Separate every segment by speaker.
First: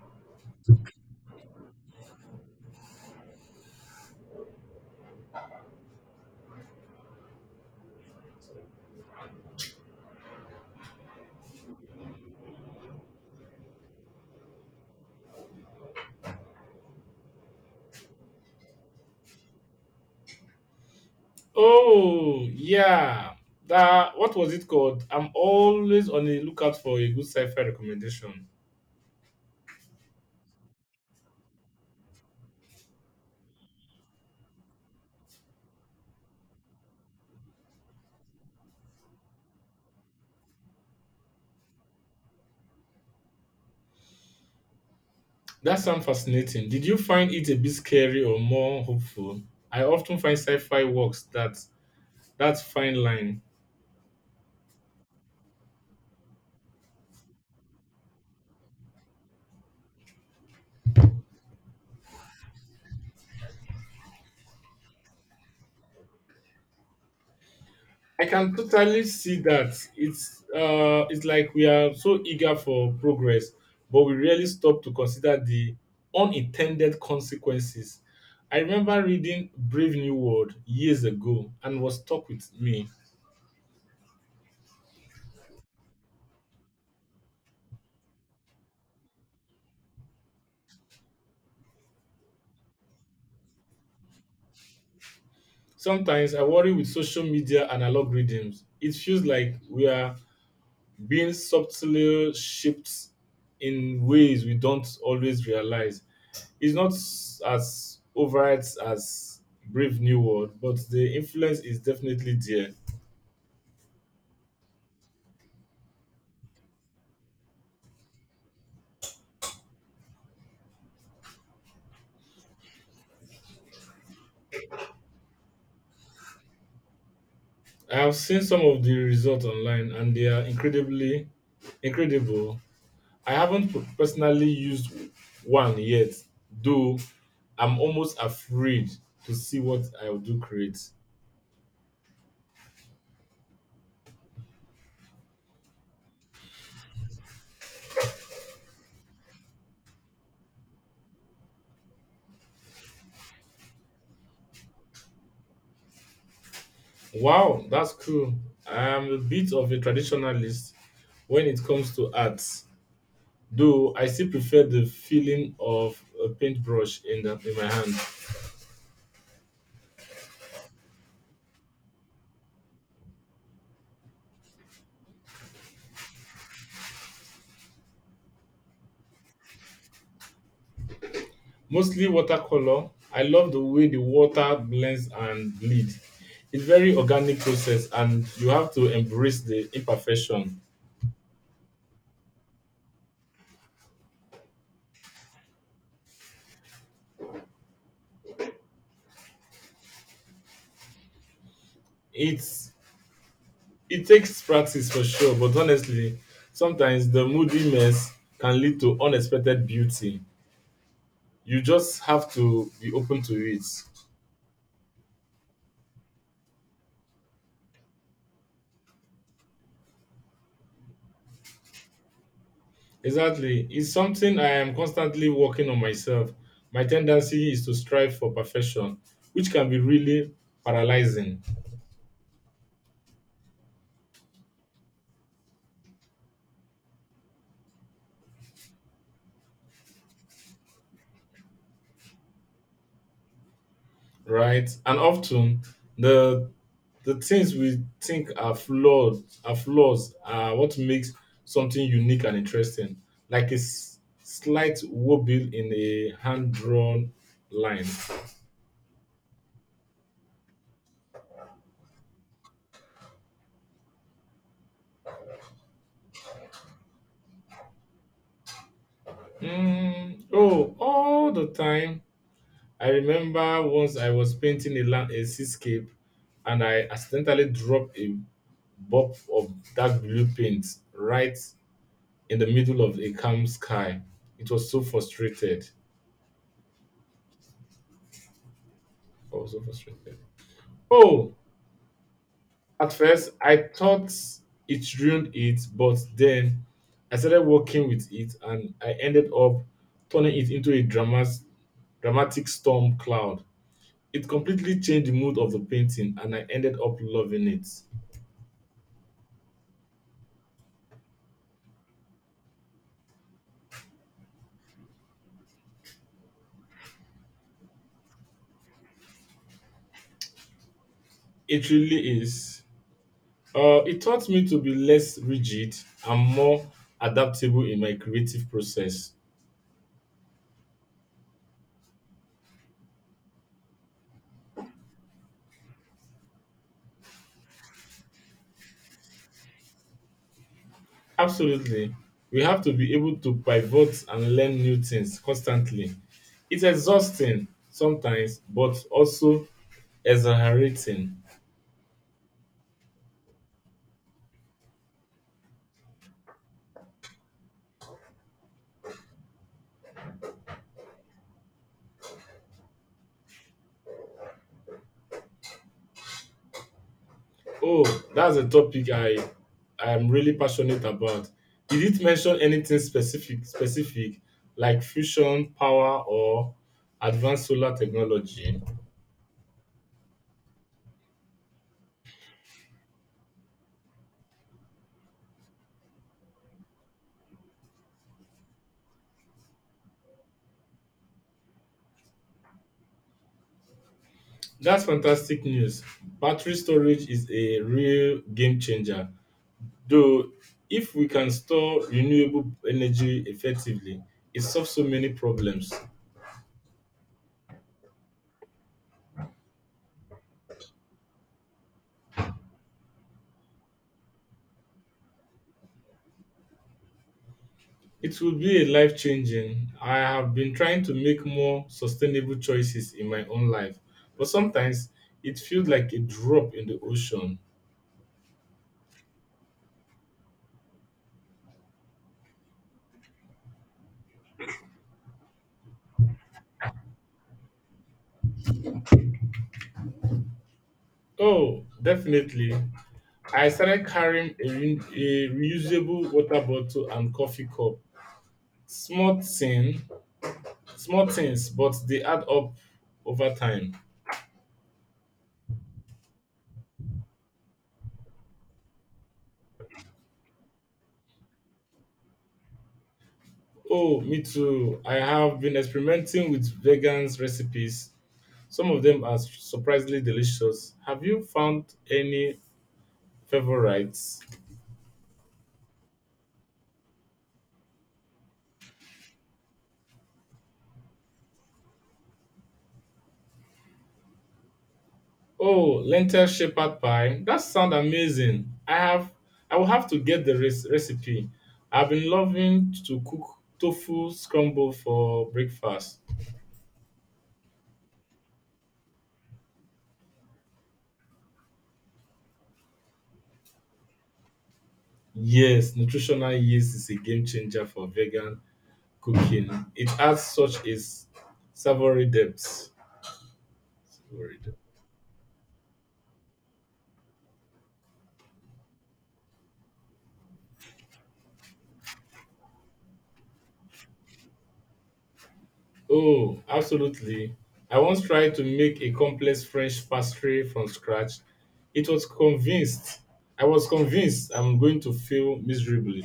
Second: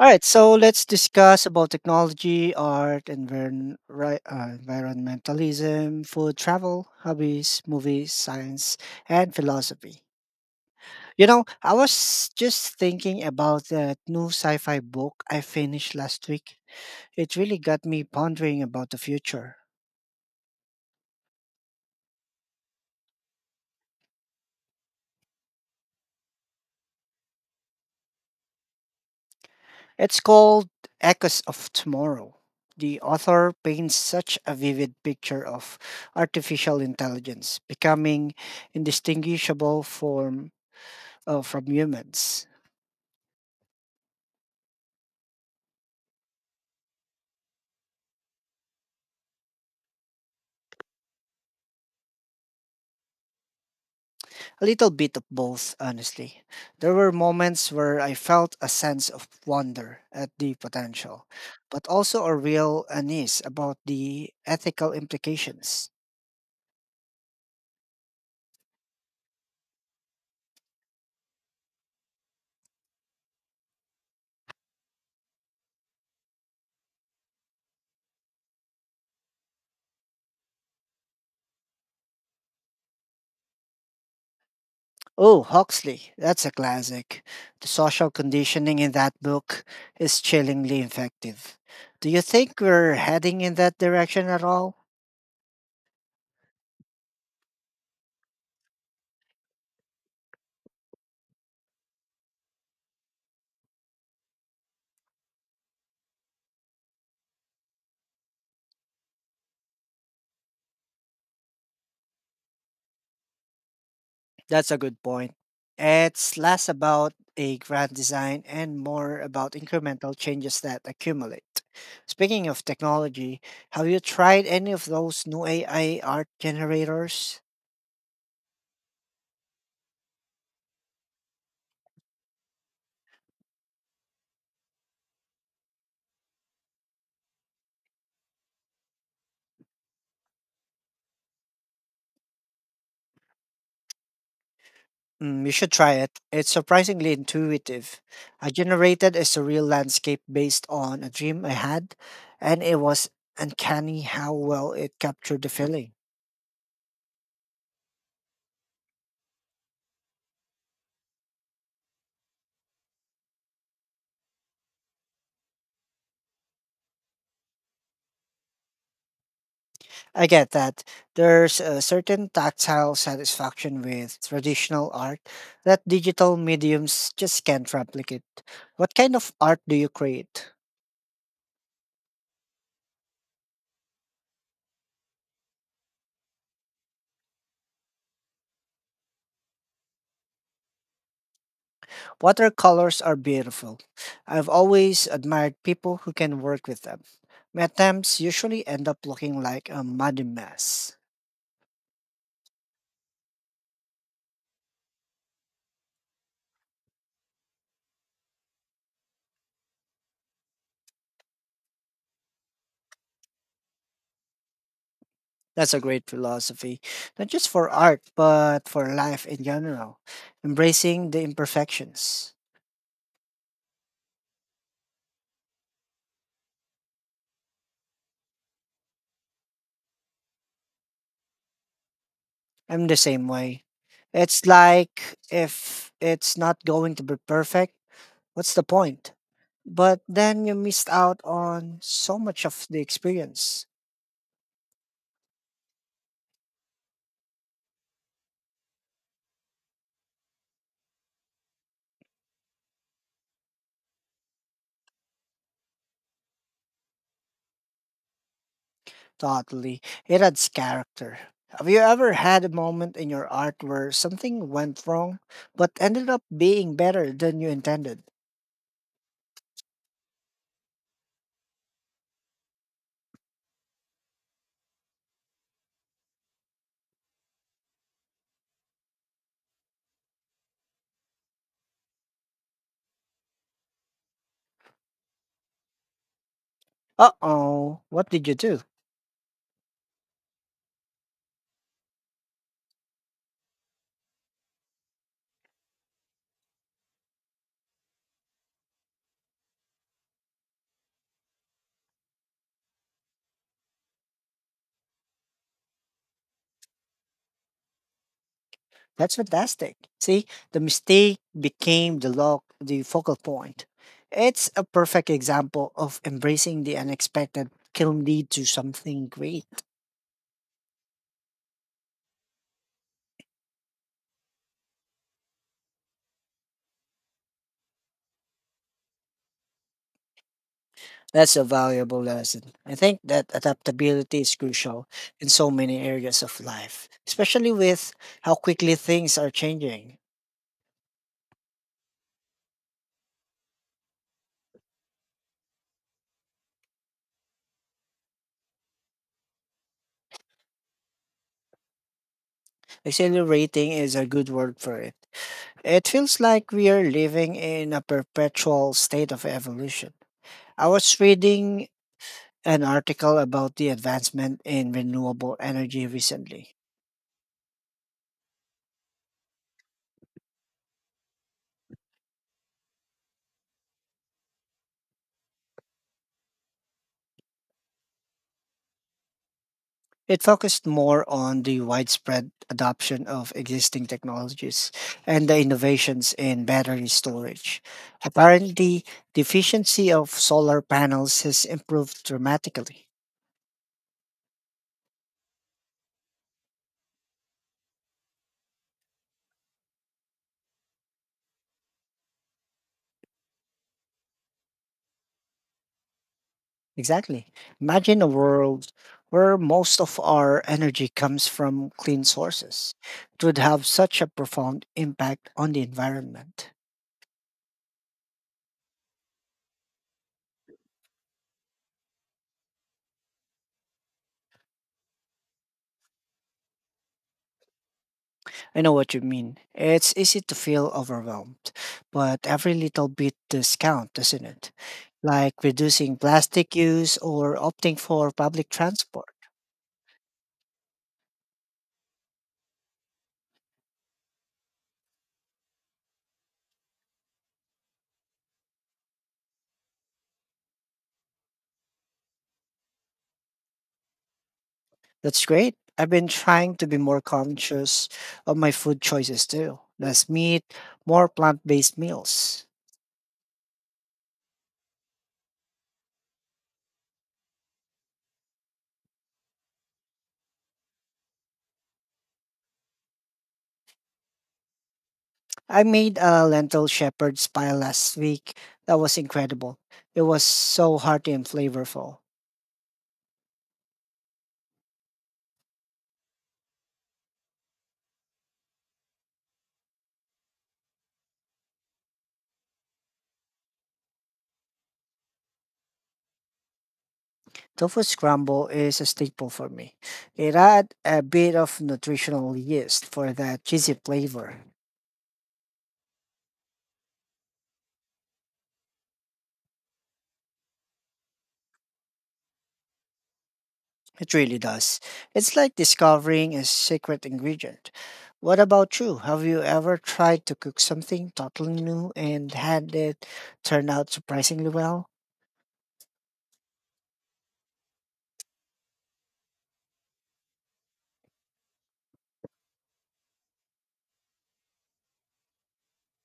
Speaker 1: All right, so let's discuss about technology, art, environmentalism, food, travel, hobbies, movies, science, and philosophy. You know, I was just thinking about that new sci-fi book I finished last week. It really got me pondering about the future.
Speaker 2: Oh, yeah. That what was it called? I'm always on the lookout for a good sci-fi recommendation.
Speaker 1: It's called Echoes of Tomorrow. The author paints such a vivid picture of artificial intelligence becoming indistinguishable from humans.
Speaker 2: That sounds fascinating. Did you find it a bit scary or more hopeful? I often find sci-fi works that fine line.
Speaker 1: A little bit of both, honestly. There were moments where I felt a sense of wonder at the potential, but also a real unease about the ethical implications.
Speaker 2: I can totally see that. It's like we are so eager for progress, but we rarely stop to consider the unintended consequences. I remember reading Brave New World years ago and was stuck with me.
Speaker 1: Oh, Huxley, that's a classic. The social conditioning in that book is chillingly effective. Do you think we're heading in that direction at all?
Speaker 2: Sometimes I worry with social media and algorithms. It feels like we are being subtly shaped in ways we don't always realize. It's not as overrides as Brave New World, but the influence is definitely there.
Speaker 1: That's a good point. It's less about a grand design and more about incremental changes that accumulate. Speaking of technology, have you tried any of those new AI art generators?
Speaker 2: I have seen some of the results online and they are incredibly incredible. I haven't personally used one yet, though I'm almost afraid to see what I'll do create.
Speaker 1: You should try it. It's surprisingly intuitive. I generated a surreal landscape based on a dream I had, and it was uncanny how well it captured the feeling.
Speaker 2: Wow, that's cool. I'm a bit of a traditionalist when it comes to art, though I still prefer the feeling of a paintbrush in my hand.
Speaker 1: I get that. There's a certain tactile satisfaction with traditional art that digital mediums just can't replicate. What kind of art do you create?
Speaker 2: Mostly watercolor. I love the way the water blends and bleed. It's very organic process, and you have to embrace the imperfection.
Speaker 1: Watercolors are beautiful. I've always admired people who can work with them. My attempts usually end up looking like a muddy mess.
Speaker 2: It's it takes practice for sure, but honestly, sometimes the moody mess can lead to unexpected beauty. You just have to be open to it.
Speaker 1: That's a great philosophy, not just for art, but for life in general, embracing the imperfections.
Speaker 2: Exactly. It's something I am constantly working on myself. My tendency is to strive for perfection, which can be really paralyzing,
Speaker 1: I'm the same way. It's like, if it's not going to be perfect, what's the point? But then you missed out on so much of the experience.
Speaker 2: right? And often the the things we think are flaws are what makes something unique and interesting, like a slight wobble in a hand drawn line.
Speaker 1: Totally. It adds character. Have you ever had a moment in your art where something went wrong but ended up being better than you intended?
Speaker 2: Oh, all the time. I remember once I was painting a seascape and I accidentally dropped a bob of dark blue paint right in the middle of a calm sky. It was so frustrated.
Speaker 1: Uh oh, what did you do?
Speaker 2: I was so frustrated. Oh, at first I thought it ruined it, but then I started working with it and I ended up turning it into a dramas dramatic storm cloud. It completely changed the mood of the painting and I ended up loving it.
Speaker 1: That's fantastic. See, the mistake became the lock, the focal point. It's a perfect example of embracing the unexpected can lead to something great.
Speaker 2: It really is. It taught me to be less rigid and more adaptable in my creative process.
Speaker 1: That's a valuable lesson. I think that adaptability is crucial in so many areas of life, especially with how quickly things are changing.
Speaker 2: Absolutely. We have to be able to pivot and learn new things constantly. It's exhausting sometimes, but also exhilarating.
Speaker 1: Accelerating is a good word for it. It feels like we are living in a perpetual state of evolution. I was reading an article about the advancement in renewable energy recently.
Speaker 2: Oh, that's a topic I am really passionate about. Did it mention anything specific like fusion power or advanced solar technology?
Speaker 1: It focused more on the widespread adoption of existing technologies and the innovations in battery storage. Apparently, the efficiency of solar panels has improved dramatically.
Speaker 2: That's fantastic news. Battery storage is a real game changer. Though, if we can store renewable energy effectively, it solves so many problems.
Speaker 1: Exactly. Imagine a world where most of our energy comes from clean sources. It would have such a profound impact on the environment.
Speaker 2: It will be a life changing. I have been trying to make more sustainable choices in my own life, but sometimes it feels like a drop in the ocean.
Speaker 1: I know what you mean. It's easy to feel overwhelmed, but every little bit does count, doesn't it? Like reducing plastic use or opting for public transport.
Speaker 2: Oh, definitely. I started carrying a reusable water bottle and coffee cup. Small thing, Small things, but they add up over time.
Speaker 1: That's great. I've been trying to be more conscious of my food choices too. Less meat, more plant based meals.
Speaker 2: Oh, me too. I have been experimenting with vegan recipes. Some of them are surprisingly delicious. Have you found any favorites?
Speaker 1: I made a lentil shepherd's pie last week. That was incredible. It was so hearty and flavorful.
Speaker 2: Oh, lentil shepherd pie. That sounds amazing. I will have to get the recipe. I've been loving to cook tofu scramble for breakfast.
Speaker 1: Tofu scramble is a staple for me. It adds a bit of nutritional yeast for that cheesy flavor.
Speaker 2: Yes, nutritional yeast is a game changer for vegan cooking. It adds such a savory depth.
Speaker 1: It really
Speaker 2: Savory depth.
Speaker 1: does. It's like discovering a secret ingredient. What about you? Have you ever tried to cook something totally new and had it turn out surprisingly well?
Speaker 2: Oh, absolutely. I once tried to make a complex French pastry from scratch. It was convinced. I was convinced I'm going to fail miserably.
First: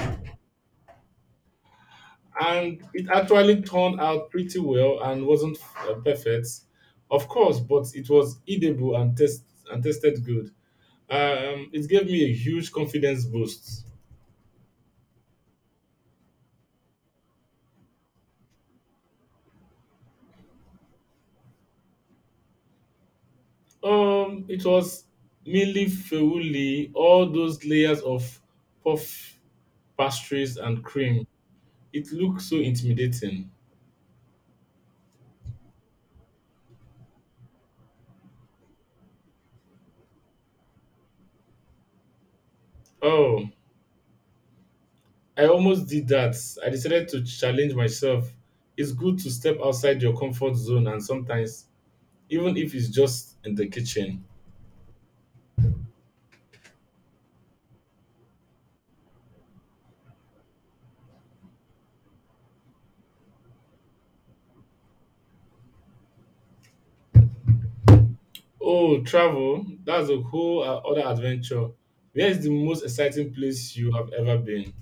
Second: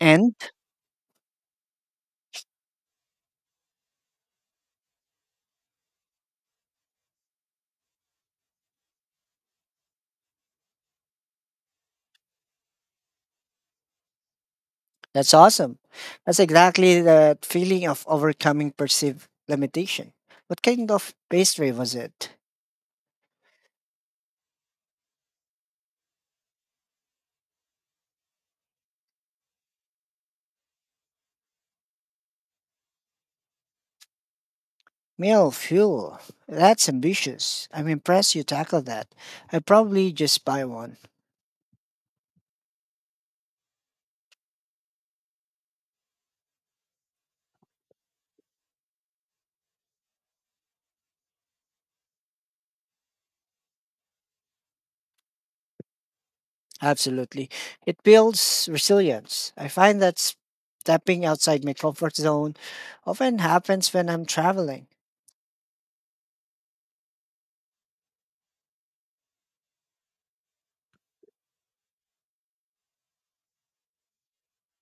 Speaker 1: And
Speaker 2: And it actually turned out pretty well and wasn't perfect, of course, but it was edible and tasted good. It gave me a huge confidence boost.
Speaker 1: that's awesome. That's exactly the feeling of overcoming perceived limitation. What kind of pastry was it?
Speaker 2: It was mainly feuli, all those layers of puff pastries and cream. It looked so intimidating.
Speaker 1: Male fuel. That's ambitious. I'm impressed you tackled that. I probably just buy one.
Speaker 2: Oh, I almost did that. I decided to challenge myself. It's good to step outside your comfort zone and sometimes, even if it's just in the kitchen.
Speaker 1: Absolutely. It builds resilience. I find that stepping outside my comfort zone often happens when I'm traveling.
Speaker 2: Oh, travel, that's a whole other adventure. Where is the most exciting place you have ever been?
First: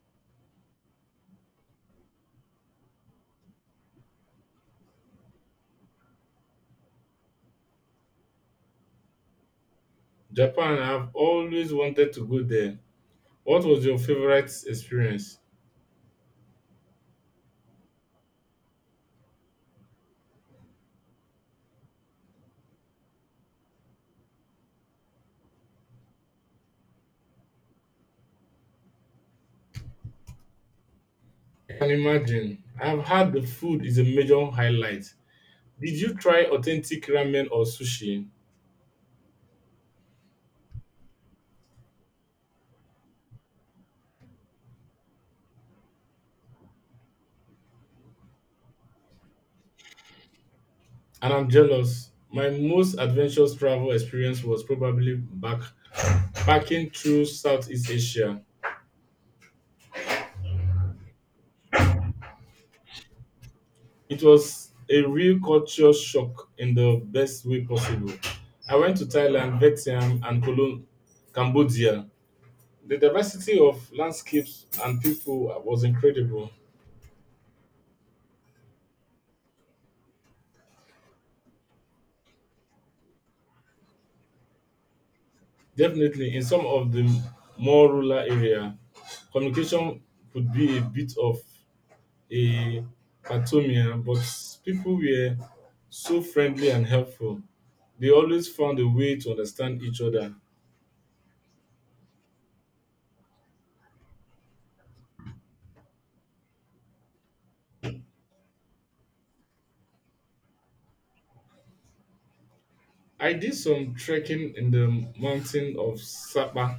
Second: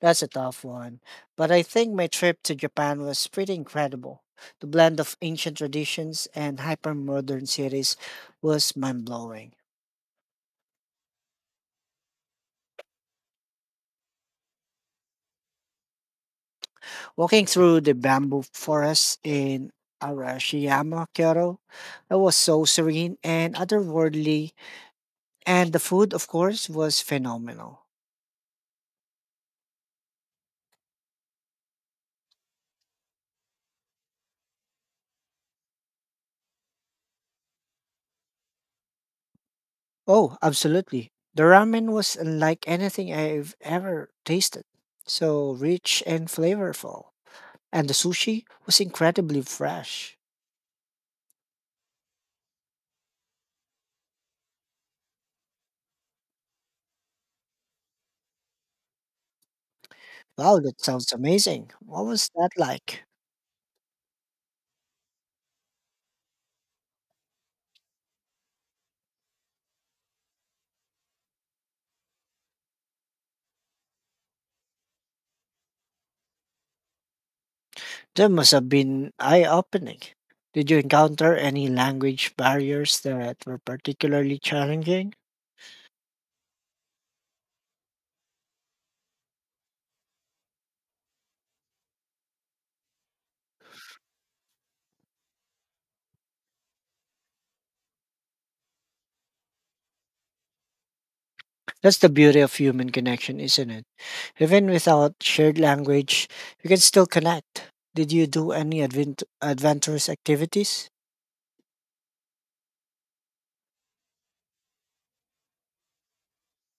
Speaker 1: That's a tough one. But I think my trip to Japan was pretty incredible. The blend of ancient traditions and hyper modern cities was mind blowing.
Speaker 2: Japan, I've always wanted to go there. What was your favorite experience?
Speaker 1: Walking through the bamboo forest in Arashiyama, Kyoto, it was so serene and otherworldly. And the food, of course, was phenomenal.
Speaker 2: I can imagine. I've had The food is a major highlight. Did you try authentic ramen or sushi?
Speaker 1: Oh, absolutely. The ramen was unlike anything I've ever tasted. So rich and flavorful. And the sushi was incredibly fresh.
Speaker 2: And I'm jealous. My most adventurous travel experience was probably back packing through Southeast Asia.
Speaker 1: Wow, that sounds amazing. What was that like?
Speaker 2: It was a real culture shock in the best way possible. I went to Thailand, Vietnam, and Cambodia. The diversity of landscapes and people was incredible.
Speaker 1: That must have been eye-opening. Did you encounter any language barriers that were particularly challenging?
Speaker 2: Definitely, in some of the more rural area, communication could be a bit of a patomia, but people were so friendly and helpful. They always found a way to understand each other.
Speaker 1: That's the beauty of human connection, isn't it? Even without shared language, you can still connect. Did you do any adventurous activities?
Speaker 2: I did some trekking in the mountain of Sapa,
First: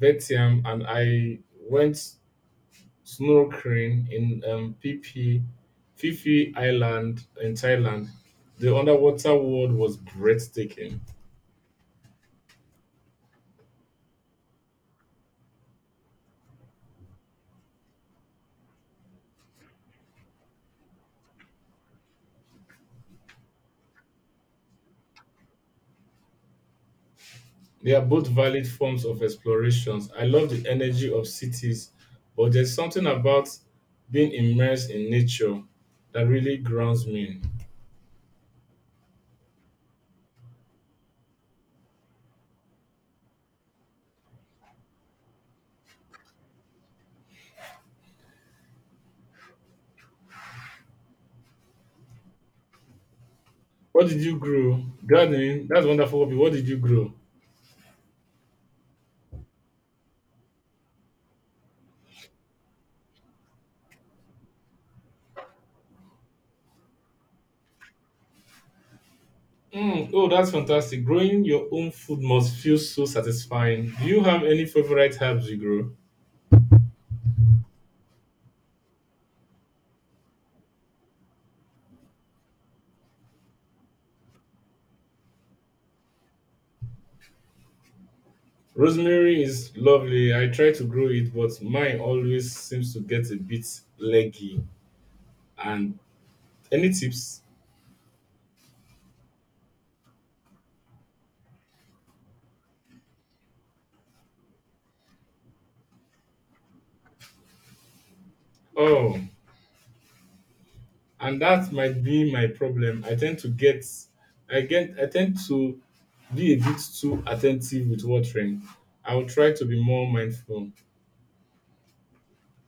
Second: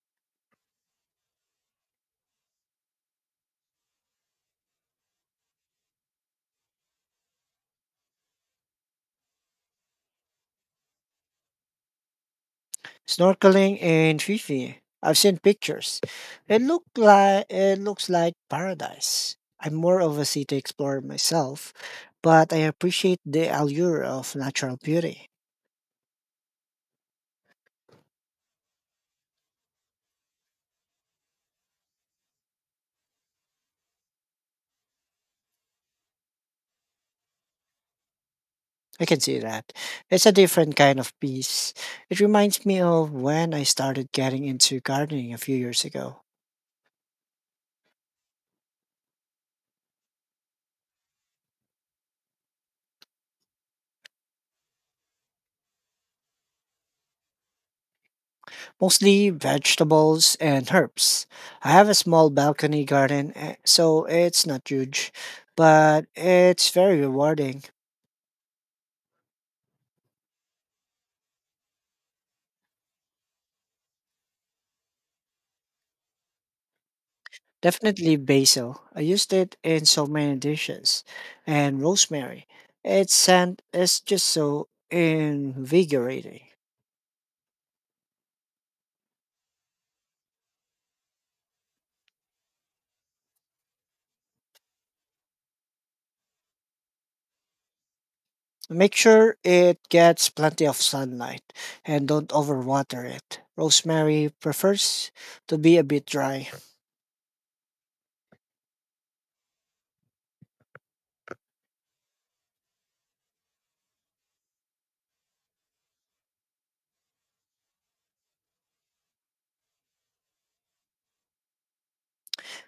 Speaker 2: Vetiam, and I went snorkeling in Phi Fifi Island in Thailand. The underwater world was breathtaking.
Speaker 1: Snorkeling in Fifi. I've seen pictures. It looks like paradise. I'm more of a city explorer myself, but I appreciate the allure of natural beauty.
Speaker 2: They are both valid forms of explorations. I love the energy of cities, but there's something about being immersed in nature that really grounds me.
Speaker 1: I can see that. It's a different kind of peace. It reminds me of when I started getting into gardening a few years ago,
Speaker 2: What did you grow? Gardening. That's wonderful. Hobby. What did you grow?
Speaker 1: mostly vegetables and herbs. I have a small balcony garden, so it's not huge, but it's very rewarding.
Speaker 2: Oh, that's fantastic. Growing your own food must feel so satisfying. Do you have any favorite herbs you grow?
Speaker 1: Definitely basil. I used it in so many dishes. And rosemary. Its scent is just so invigorating.
Speaker 2: Rosemary is lovely. I try to grow it, but mine always seems to get a bit leggy. And any tips?
Speaker 1: Make sure it gets plenty of sunlight and don't overwater it. Rosemary prefers to be a bit dry.
Speaker 2: Oh, and that might be my problem. I tend to get I tend to be a bit too attentive with watering. I will try to be more mindful.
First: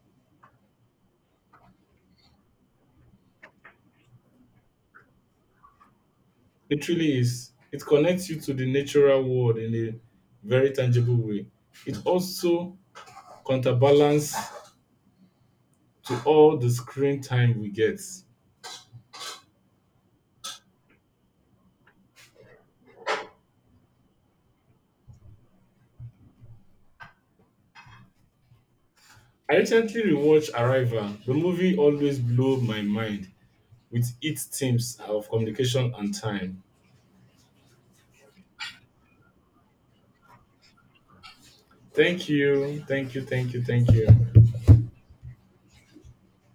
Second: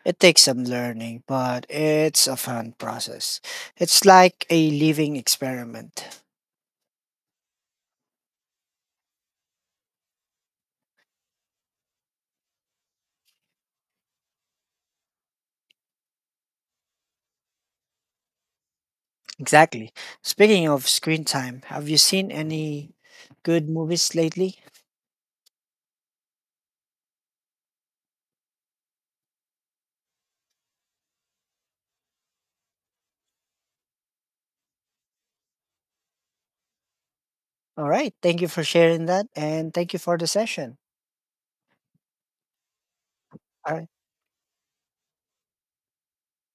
Speaker 1: It takes some learning, but it's a fun process. It's like a living experiment.
Speaker 2: It really is. It connects you to the natural world in a very tangible way. It also counterbalance to all the screen time we get.
Speaker 1: Exactly. Speaking of screen time, have you seen any good movies lately?
Speaker 2: I recently rewatched Arrival. The movie always blew my mind with its themes of communication and time.
Speaker 1: All right. Thank you for sharing that. And thank you for the session.
Speaker 2: Thank you.
Speaker 1: All right.
Speaker 2: Thank you